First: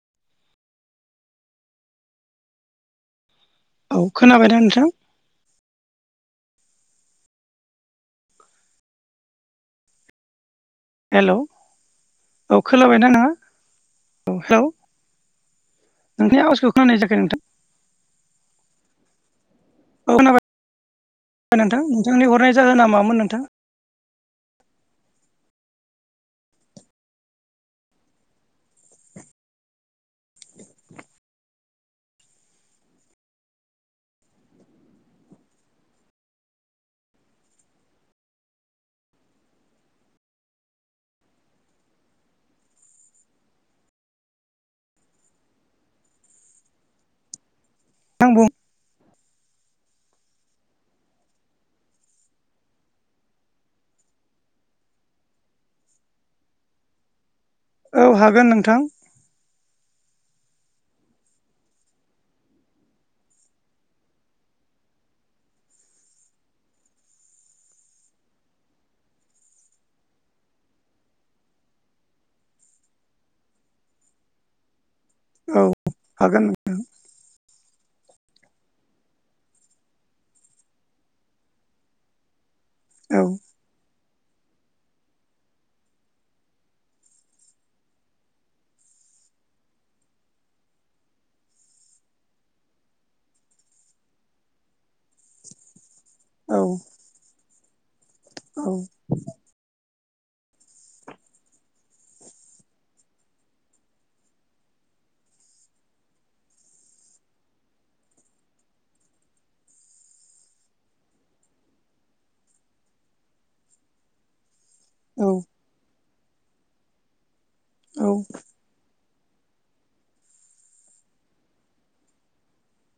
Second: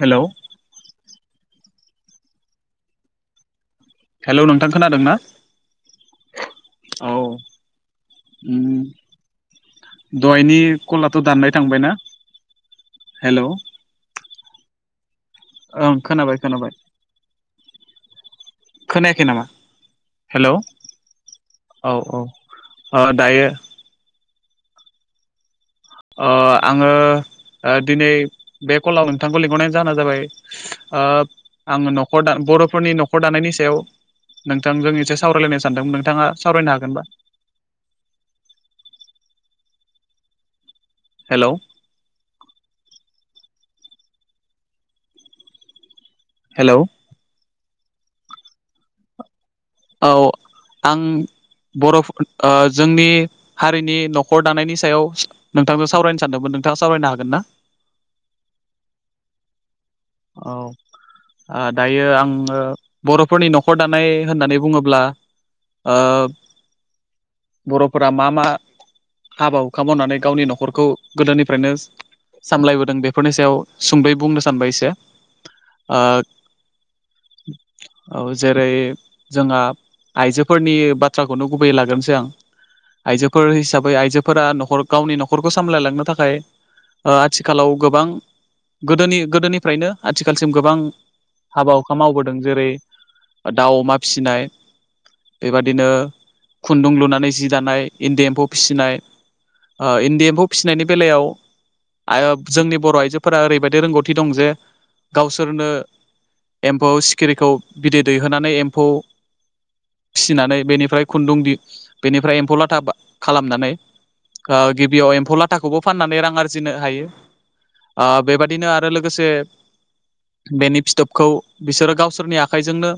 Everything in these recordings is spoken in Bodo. हेलौ औ हेलौ खोनाबायना नोंथां खोनादों ना? औ ओम दहायनि कलाथ' हेल' दाननाय औ थांबायना खोनाबायना हेलौ ओं खोनाबाय नोंनि खोनाबाय अवासखौ खोनानाय जायाखै नोंथां खोनायाखै नामा? औ खोनाबाय हेलौ नोंथां औ औ नोंथांनि हरनाय जाहोना ओ मामोन नोंथां दायो ओ आंङो दिनै बे कलाव नोंथांखौ लिंहरनाय जाहोना जाबाय ओ आंङो न'खर दा बर'फोरनि न'खर दानायनि सायाव नोंथांजों एसे सावरायलायनो सानदों नोंथाङा सावरायनो हागोनबा [inaudible] हेलौ हेलौ थां बुं औ आं बर' फोर जोंनि हारिनि न'खर दानायनि सायाव नोंथांजों सावरायनो सानदोंमोन। नोंथाङा सावरायनो हागोन ना? औ हागोन नोंथां। औ ओ दायो आंङो बर'फोरनि न'खर दानाय होननानै बुङोब्ला ओ बर'फोरा मा मा हाबा हुखा मावनानै गावनि न'खरखौ गोदोनिफ्रायनो सामलायबोदों बेफोरनि सायाव सुंदयै बुंनो सानबाय एसे औ ओ हागोन औ जेरै जोंहा आइजोफोरनि बाथ्राखौनो गुबैयै लाग्रोनोसै आं औ आयजोफोर हिसाबै आइजो फोरा न'खर गावनि न'खरखौ सामलायलांनो थाखाय ओ आथिखालाव गोबां गोदोनि गोदोनिफ्रायनो आथिखालसिम गोबां हाबा हुखा मावबोदों जेरै दाउ अमा फिसिनाय बेबादिनो औ खुन्दुं लुनानै जि दानाय इन्दि एम्फौ औ फिसिनाय ओ इन न्दि एम्फौ फिसिनायनि बेलायाव आरो जोंनि बर' आइजोफोरा ओरैबायदि रोंगौथि दं जे गावसोरनो एम्फौ सिखिरिखौ बिदै दैहोनानै एम्फौ फिसिनानै बेनिफ्राय खुन्दुं दि बेनिफ्राय एम्फौ लाथा खालामनानै ओ गिबियाव एम्फौ लाथाखौबो फाननानै रां आरजिनो हायो ओ औ बेबायदिनो आरो लोगोसे बेनि फिथोबखौ बिसोरो गावसोरनि आखाइजोंनो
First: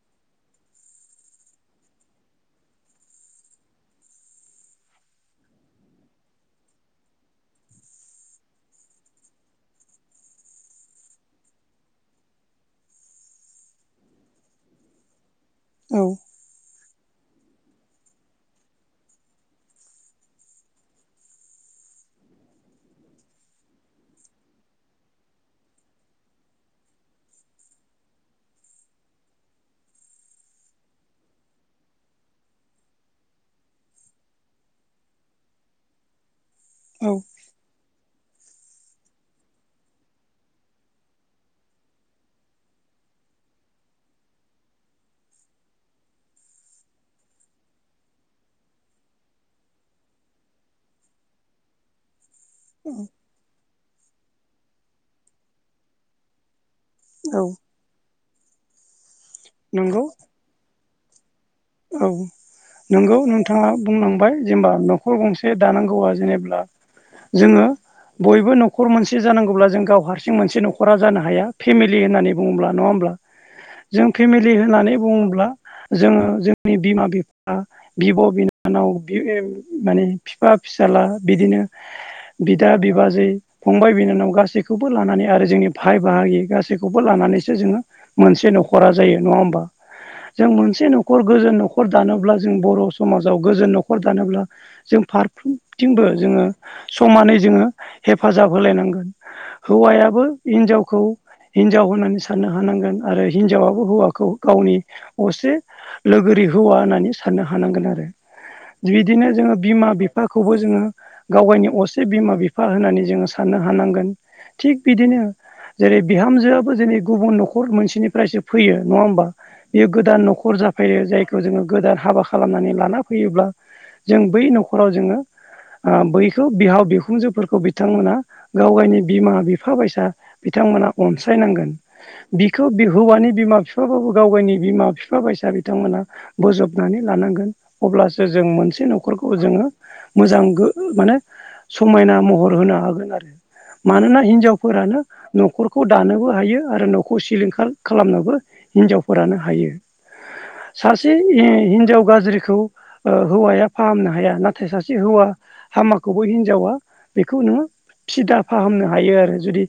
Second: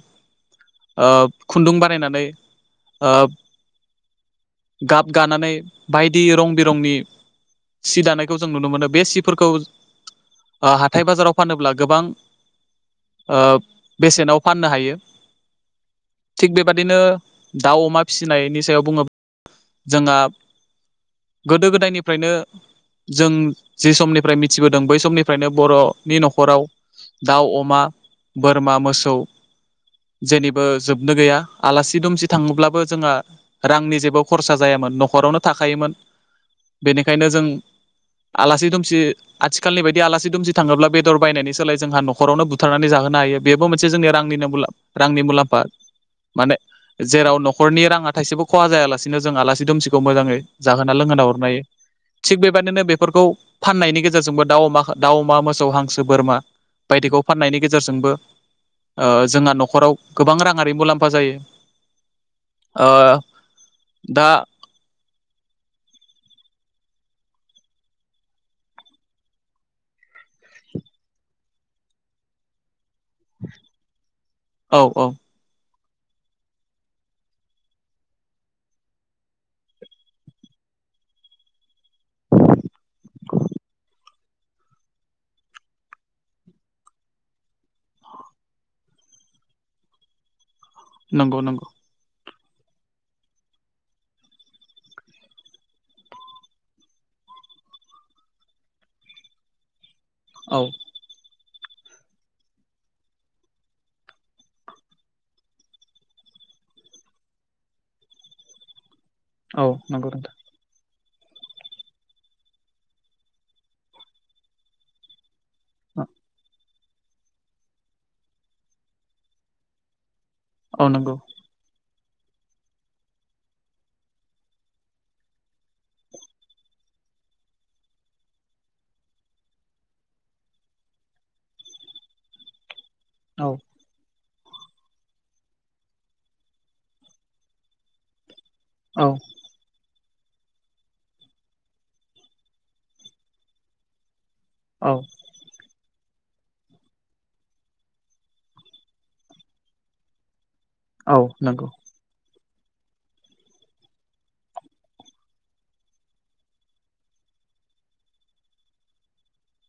ओ खुन्दुं बानायनानै ओ गाब गानानै बायदि रं बिरंनि सि दानायखौ जों नुनो मोनो बे सिफोरखौ ओ हाथाय बाजाराव फानोब्ला गोबां ओ बेसेनाव फाननो हायो थिग बेबा दिनो दाउ अमा फिसिनायनि सायाव बुङोबा जोंहा गोदो गोदायनिफ्रायनो जों जि समनिफ्राय मिथिबोदों बै समनिफ्रायनो बर'नि न'खराव दाउ अमा बोरमा मोसौ जेनिबो जोबनो गैया आलासि दुमसि थाङोब्लाबो जोंहा रांनि जेबो खरसा जाया मोन न'खरावनो थाखायोमोन। औ बेनिखायनो जों आलासि दुमसि आथिखालनि बायदि आलासि दुमसि थाङोब्ला बेदर बायनायनि सोलाय जोंहा न'खरावनो बुथारनानै जाहोनो हायो बेबो मोनसे जोंनि रांनिनो मु रांनि मुलाम्फा। माने जेराव न'खरनि राङा थाइसेबो खहा जायालासिनो जों आलासि दुमसिखौ मोजाङै जाहोना लोंहोना हरनो हायो। थिग बेबायदिनो औ बेफोरखौ फाननायनि गेजेरजोंबो दाउ अमा दाउ अमा मोसौ हांसो बोरमा बायदिखौ औ फाननायनि गेजेरजोंबो ओ जोंहा न'खराव नंगौ गोबां राङारि मुलाम्फा जायो। औ ओ नंगौ नोंथाङा दा बुंलांबाय जेनबा न'खर गं से दानांगौआ जेनेब्ला जोङो बयबो न'खर मोनसे जानांगौब्ला जों गाव हारसिं मोनसे न'खरा जानो हाया फेमिलि होननानै बुङोब्ला नङा होमब्ला? जों फेमिलि औ होननानै औ बुङोब्ला जोङो जों नि बिमा बिफा बिब' बिनानाव बि माने बिफा फिसाला बिदिनो [inaudible] बिदा बिबाजै फंबाय बिनानाव गासैखौबो लानानै आरो जोंनि भाइ बाहागि गासैखौबो लाना नैसो जोङो मोनसे न'खरा जायो नङा होमबा? [inaudible] जों मोनसे न'खर नंगौ गोजोन नंगौ न'खर दानोब्ला जों बर' समाजाव गोजोन न'खर दानोब्ला जों फारफ्रोमथिंबो जोङो समानै जोङो हेफाजाब होलायनांगोन हौवायाबो औ हिनजावखौ हिनजाव होननानै साननो हानांगोन आरो हिनजावाबो हौवाखौ गावनि असे लोगोरि हौवा होननानै साननो हानांगोन आरो बिदिनो जोङो औ बिमा नंगौ नोंथां बिफाखौबो जोङो गाव गावनि असे बिमा बिफा होननानै जोङो साननो हानांगोन थिग बिदिनो जेरै बिहामजोआ बो जोंनि गुबुन न'खर मोनसेनिफ्रायसो फैयो नङा होमबा बेयो गोदान नख'र औ फैयो नंगौ जायखौ जोङो गोदान हाबा खालामनानै लाना फैयोब्ला जों बै न'खराव जोङो बैखौ बिहाव बिखुंजोफोरखौ बिथांमोना गाव गाइनि बिमा बिफा बायसा बिथा थांमोना अनसायनांगोन बिखौ हौवानि औ बिमा बिफा बाबो गाव गाइनि बिमा बिफा बाइसा बिथांमोना बोजबनानै लानांगोन अब्लासो जों मोनसे औ न'खरखौ जोङो मोजां गो माने समायना महर होनो हागोन आरो मानोना हिन औ जावफोरानो न'खरखौ दानोबो हायो आरो न'खौ सिलिंखार खालामनोबो हिनजावफोरानो हायो। सासे हि नंगौ हिन्जाव गाज्रिखौ हौवाया फाहामनो हाया नाथाय सासे हौवा हामाखौबो हिनजावा बेखौ नोङो फिदा फाहामनो हायो आरो जुदि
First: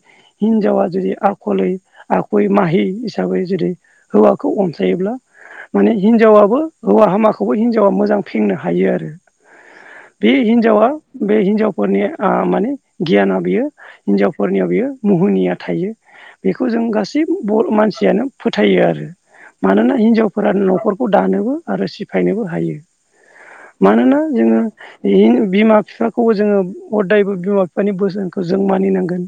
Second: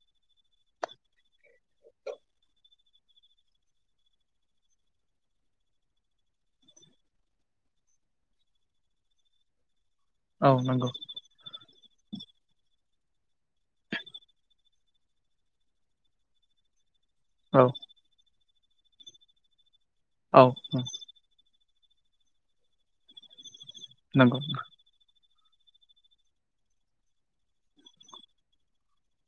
हिनजावा जुदि आखलै आखुयै माहि हिसा साबै जुदि हौवाखौ अनसायोब्ला माने हिनजावाबबो हौवा हामाखौबो हिनजावा मोजां फिन्नो हायो आरो। बे औ हिनजावा नंगौ बे हिनजाव फोरनि ओ माने गियाना बियो हिनजावफोरनियाव बियो मुहुनिया थायो। बेखौ जों गास औ बर' मानसियानो फोथायो आरो मानोना औ हिनजावफोरा न'खरखौ दानोबो आरो सिफायनोबो हायो मानोना नंगौ जोङो बे बिमा बिफाखौबो जोङो हदायबो बिमा बिफानि बोसोनखौ जों मानिनांगोन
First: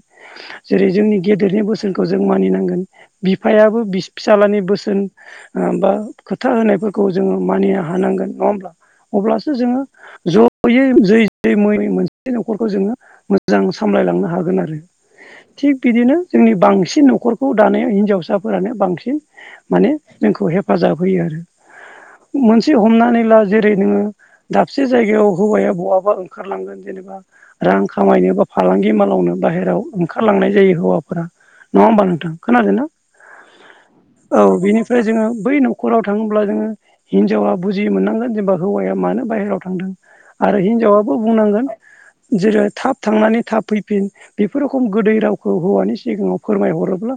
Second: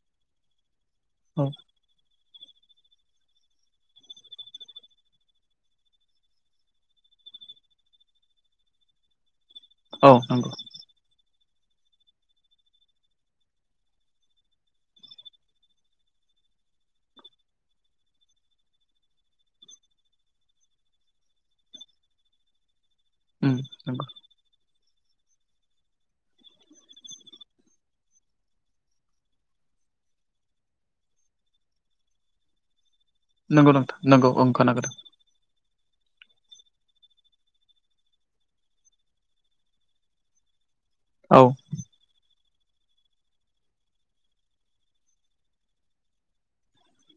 जेरै जोंनि औ गेदेरनि बोसोनखौ जों मानिनांगोन बिफायाबो बि फिसालानि बोसोन बा खोथा होन्नायफोरखौ जोङो मानिनो हानांगोन नङा होमब्ला अब्लासो औ जोङो नंगौ जयै ज मोनसे [inaudible] न'खरखौ जोङो मोजां सामलायलांनो हागोन आरो थिग बिदिनो जोंनि बांसिन न'खरखौ दानाया हिनजावसाफोरानो बांसिन माने जोंखौ हेफाजाब होयो आरो मोनसे हमनानै ला नंगौ जेरै नोङो दाबसे जायगायाव हौवाया बहाबा ओंखारलांगोन जेनेबा रां खामायनो बा फालांगि मावालावनो बाहेरायाव ओंखारलांनाय जायो हौवाफोरा नङा होमबा नोंथां खोनादोंना नंगौ नोंथ नंगौ औ ओंखार नागोर बिनिफ्राय जोङो बै न'खराव थाङोब्ला जोङो हिनजावा बुजि मोननांगोन जेनेबा हौवाया मानो बाहेरायाव थांदों आरो हिनजावाबो औ बुंनांगोन जेरै थाब थांनानै थाब फैफिन बेफोर रोखम गोदै रावखौ हौवानि सिगाङाव फोरमायहरोब्ला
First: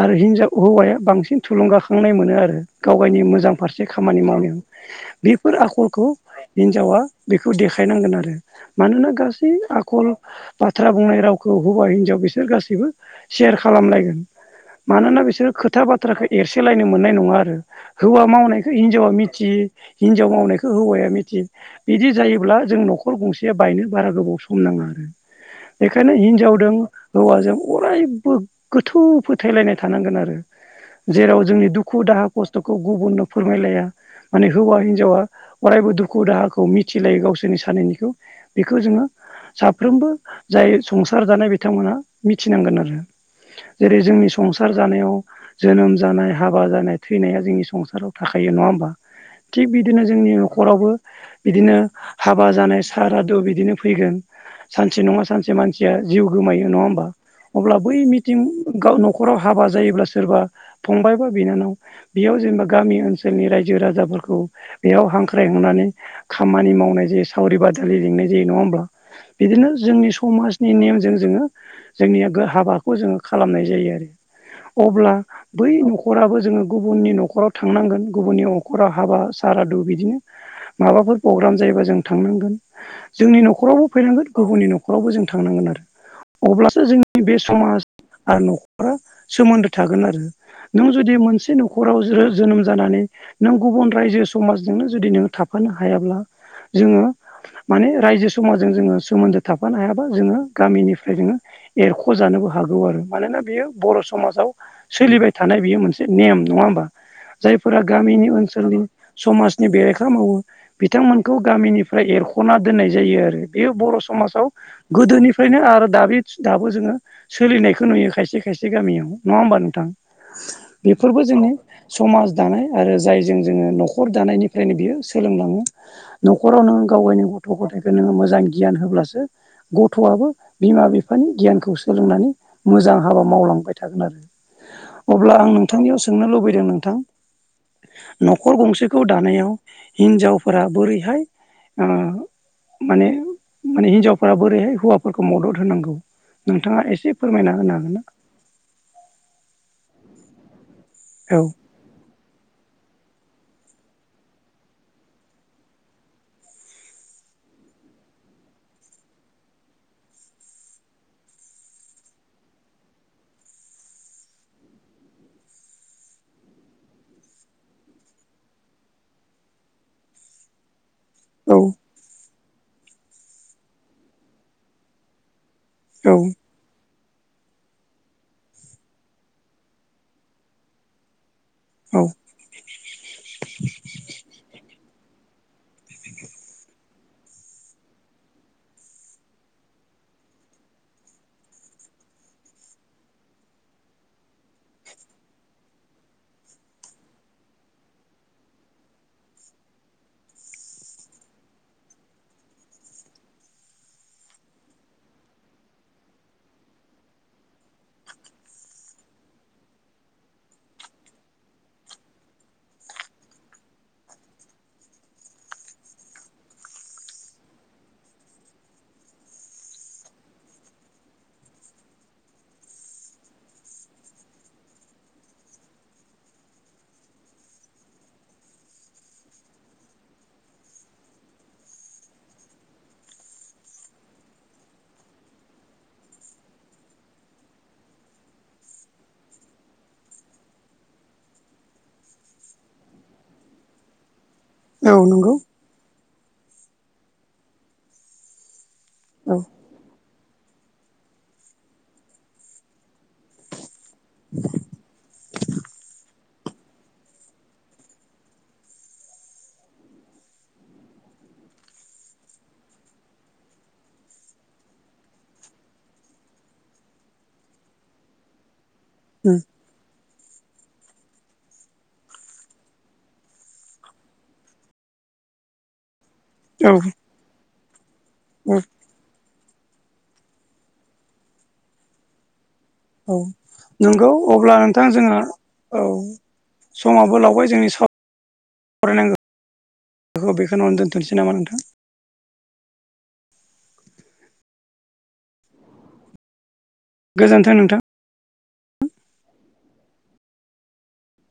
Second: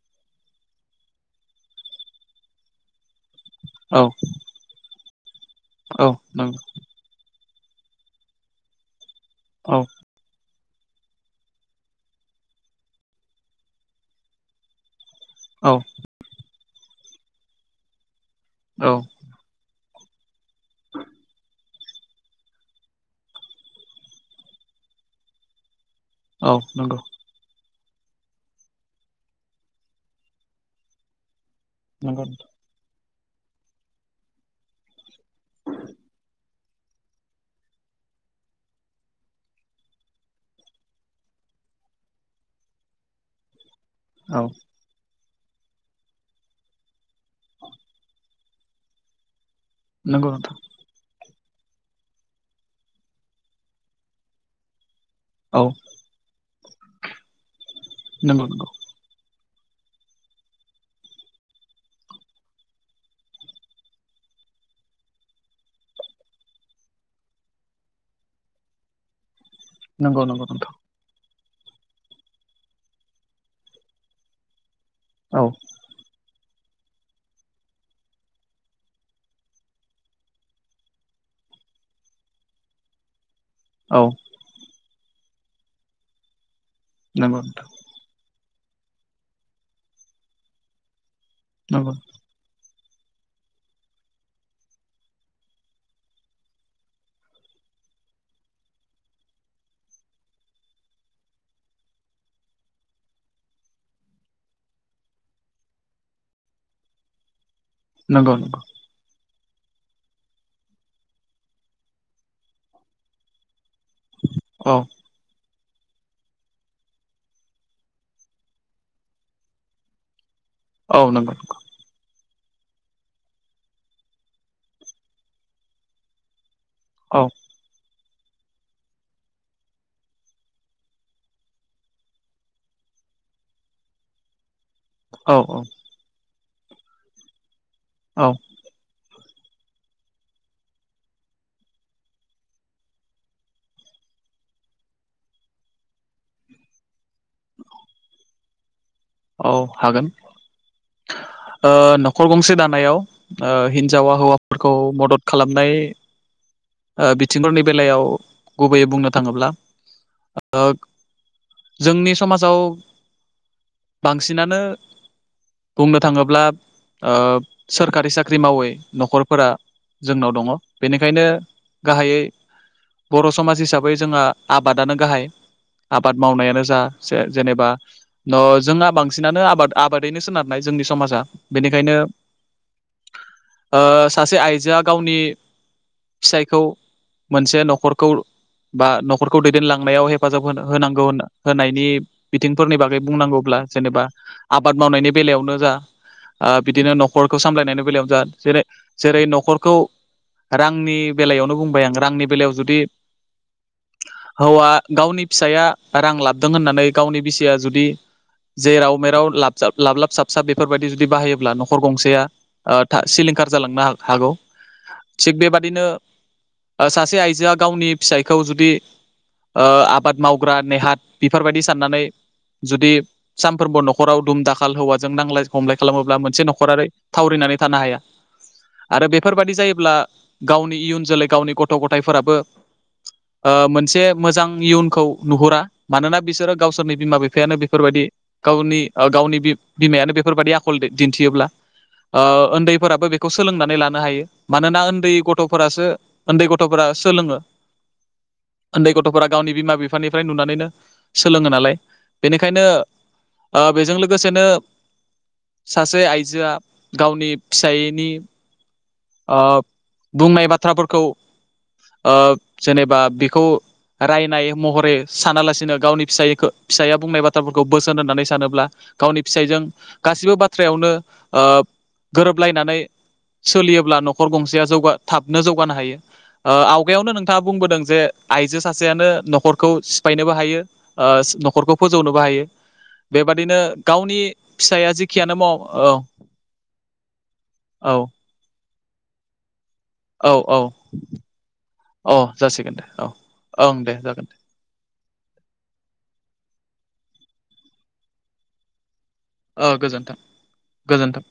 आरो हिनजाव हौवाया बांसिन थुलुंगा थांनाय मोनो आरो गाव गावनि मोजां फारसे औ खामानि मावनायाव बेफोर औ आखलखौ नंगौ हिनजावा बेखौ देखायनांगोन आरो मानोना गा औ आखल बाथ्रा बुंनाय रावखौ हौवा हिनजाव बिसोर गासैबो सेयार खालामलायगोन मानोना बिसोरो औ खोथा बाथ्राखौ एरसेलायनो मोननाय नङा आरो हौवा मावनायखौ औ हिनजावा मिथियो हिनजाव मावनायखौ हौवाया मिथि बिदि जायोब्ला जों न'खर गंसेया बायनो बारा गोबाव सम नाङा आरो [inaudible] बेखायनो औ हिनजावदों नंगौ हौवाजों अरायबो गोथौ फोथायलायनाय थानांगोन आरो जेराव जोंनि दुखु नंगौ दाहा खस्थ'खौ गुबुननो फोरमायलाया माने हौवा हिनजावा अरायबो दुखु दाहा खौ मिथिलायो गावसोरनि सानैनिखौ बेखौ जोङो साफ्रोमबो जाय संसार जानाय बिथांमोना मिथिनांगोन आरो जेरै जोंनि औ संसार जानायाव जोनोम जानाय हाबा जानाय थैनाया जोंनि संसाराव थाखायो नंङा होमबा थिग बिदिनो नंगौ जोंनि नोंथां न'खरावबो बिदिनो हाबा जानाय सारादु बिदिनो फैगोन सान मानसे नङा सानसे औ मानसिया जिउ गोमायो नङा होमबा अब्ला बै मिथिं नंगौ नंगौ गाव न'राव हाबा जायोब्ला सोरबा फंबायबा बिनानाव बेयाव जेनेबा गामि ओनसोलनि रायजो राजाफोरखौ बेयाव हांख्रायहांनानै खामानि मावनाय जायो सावरि बादालि लिंनाय जायो नंङा होमब्ला बिदिनो जोंनि नंगौ नंगौ समाजनि नोंथां नेमजों जोङो जोंनिया हाबाखौ जोङो खालामनाय जायो आरो अब्ला औ बै न'खराबो जोङो गुबुननि न'खराव थांनांगोन गुबुननि न'खराव हाबा सारादु बिदिनो माबाफोर प्रग्राम जायोबा जों थांनांगोन जोंनि न'खरावबो औ फैनांगोन गुबुननि न'खरावबो जों थांनांगोन आरो अब्ला जोंनि बे नंगौ नोंथां समाज आरो न'खरा सोमोन्दो थागोन आरो नों जुदि मोन सासे नंगौ न'खराव जोनोम जानानै नों गुबुन रायजो समाजजोंनो जुदि नो थाफानो हायाब्ला जोङो माने रायजो समाजजों जोङो सोमोन्दो थाफानो हायाबा जोङो गामिनिफ्राय जोङो एरख' जानोबो हौ आरो मानोना बियो बर' समाजाव सोलिबाय थानाय बियो मोनसे नेम नङा होमबा जायफोरा गामिनि नंगौ नंगौ ओनसोलनि समाजनि बेरेखा मावो बिथांमोनखौ गामिनिफ्राय एरख'ना दोननाय जायो आरो बेयो बर' समाजाव औ गोदोनिफ्रायनो आरो आरो दा दाबो जोङो सोलिनायखौ नुयो खायसे खायसे गामियाव नङा होमबा नोंथां औ बेफोरबो नंगौ जोंनि समाज दानाय आरो जायजों जोङो न'खर दानायनिफ्रायनो बियो सोलोंलाङो न'खरावनों गावनि औ गथ'-गथायखौ नो मोजां गियान होबसो गथ'आबो बिमा बिफानि गियानखौ सोलोंनानै मोजां मोजां हाबा मावलांबाय थागोन आरो अब्ला औ आं नोंथांनियाव सोंनो लुबैदों नोंथां औ न'खर गंसेखौ दानायाव हिनजावफोरा बोरैहाय माने माने हिनजावफोरा बोरैहाय हौवाफोरखौ मदद होनांगौ नोंथाङा एसे फोरमायना होनो हागोन ना औ हागोन औ ओ न'खर गंसे दानायाव ओ हिन्जावा हौवाफोरखौ मदद खालामनाय ओ बिथिंफोरनि बेलायाव गुबैयै बुंनो थाङोब्ला जोंनि समाजाव बांसिनानो बुंनो थाङोब्ला ओ सोरखारि साख्रि मावै न'खरफोरा जोंनाव दङ। बेनिखायनो गाहायै बर' समाज हिसाबै जोंहा आबादानो गाहाय औ आबाद मावनायानो जा जेनेबा न' जोंहा बांसिनानो आबाद आबादैनो सोनारनाय जोंनि समाजा बेनिखायनो औ ओ सासे आइजोआ गावनि फिसायखौ मोनसे न'खरखौ बा न'खरखौ दैदेनलांनायाव हेफाजाब होनांगौ होनायनि बिथिंफोरनि बागै बुंनांगौ ब्ला जेनेबा आबाद मावनायनि बेलायावनो जा ओ बिदिनो न'खरखौ सामलायनायनि बेलायावनो जा जेरै जेरै न'खरखौ रांनि बेलायावनो बुंबाय आं रांनि बेलायाव जुदि हौवा गावनि फिसाया रां लाबोदों होननानै गावनि बिसिाया जुदि जे राव मेराव लाबजाब लाबलाब साबसाब बेफोरबायदि जुदि बाहायोब्ला न'खर गंसे ओ सिलिंखार जालांनो हगौ थिग बेबादिनो ओ सासे आइजोआ गावनि फिसायखौ जुदि ओ आबाद मावग्रा नेहाथ बेफोरबायदि साननानै जुदि सानफ्रोमबो न'खराव दुम-दाखाल हौवाजों नांजलाय खमलाय खालामोब्ला मोनसे न'खरा थावरिनानै थानो हाया। आरो बेफोरबाददि जायोब्ला गावनि इयुन जोलै गावनि गथ'-गथायफोराबो ओ मोनसे मोजां इयुनखौ नुहुरा मानोना बिसोरो गावसोरनि बिमा-बिफायानो बेफोरबायदि गावनि ओ गावनि बि-बिमायानो बेफोरबायाददि आखल दिन्थियोब्ला ओ उन्दैफोराबो बेखौ सोलोंनानै लानो हायो। मानोना औ उन्दै नंगौ गथ'फोरासो उन्दै गथ'फोरा सोलोङो उन्दै गथ'फोरा औ गावनि बिमा-बिफानिफ्राय नुनानैनो सोलोङो नालाय बेनिखायनो ओ बेजों लोगोसेनो सासे आइजोआ गावनि फिसायैनि ओ बुंनाय बाथ्राफोरखौ ओ जेनेबा बेखौ रायनाय महरै सानालासिनो गावनि फिस फिसाया बुंनाय बाथ्राफोरखौ बोसोन होननानै सानोब्ला गावनि उम फिसायजों गासिबो बाथ्रायावनो ओ गोरोबलायनानै सोलियोब्ला न'खर गंसेया जौगा थाबनो जौगानो हायो। ओ औ आवगायावनो नोंथाङा बुंबोदों जे औ आइजो सासेयानो न'खर खौ सिफायनोबो हायो ओ न'खरखौ फोजौनोबो हायो। औ बेबादिनो नंगौ गावनि अब्ला फिसाया जेखियानो मावा औ समाबबो लावबाय जोंनि औ साव रायनांगौ औ औ नोंथां औ जासिगोन औ ओं दे जागोन दे गोजोन्थों नोंथां ओ गोजोन्थों गोजोन्थों।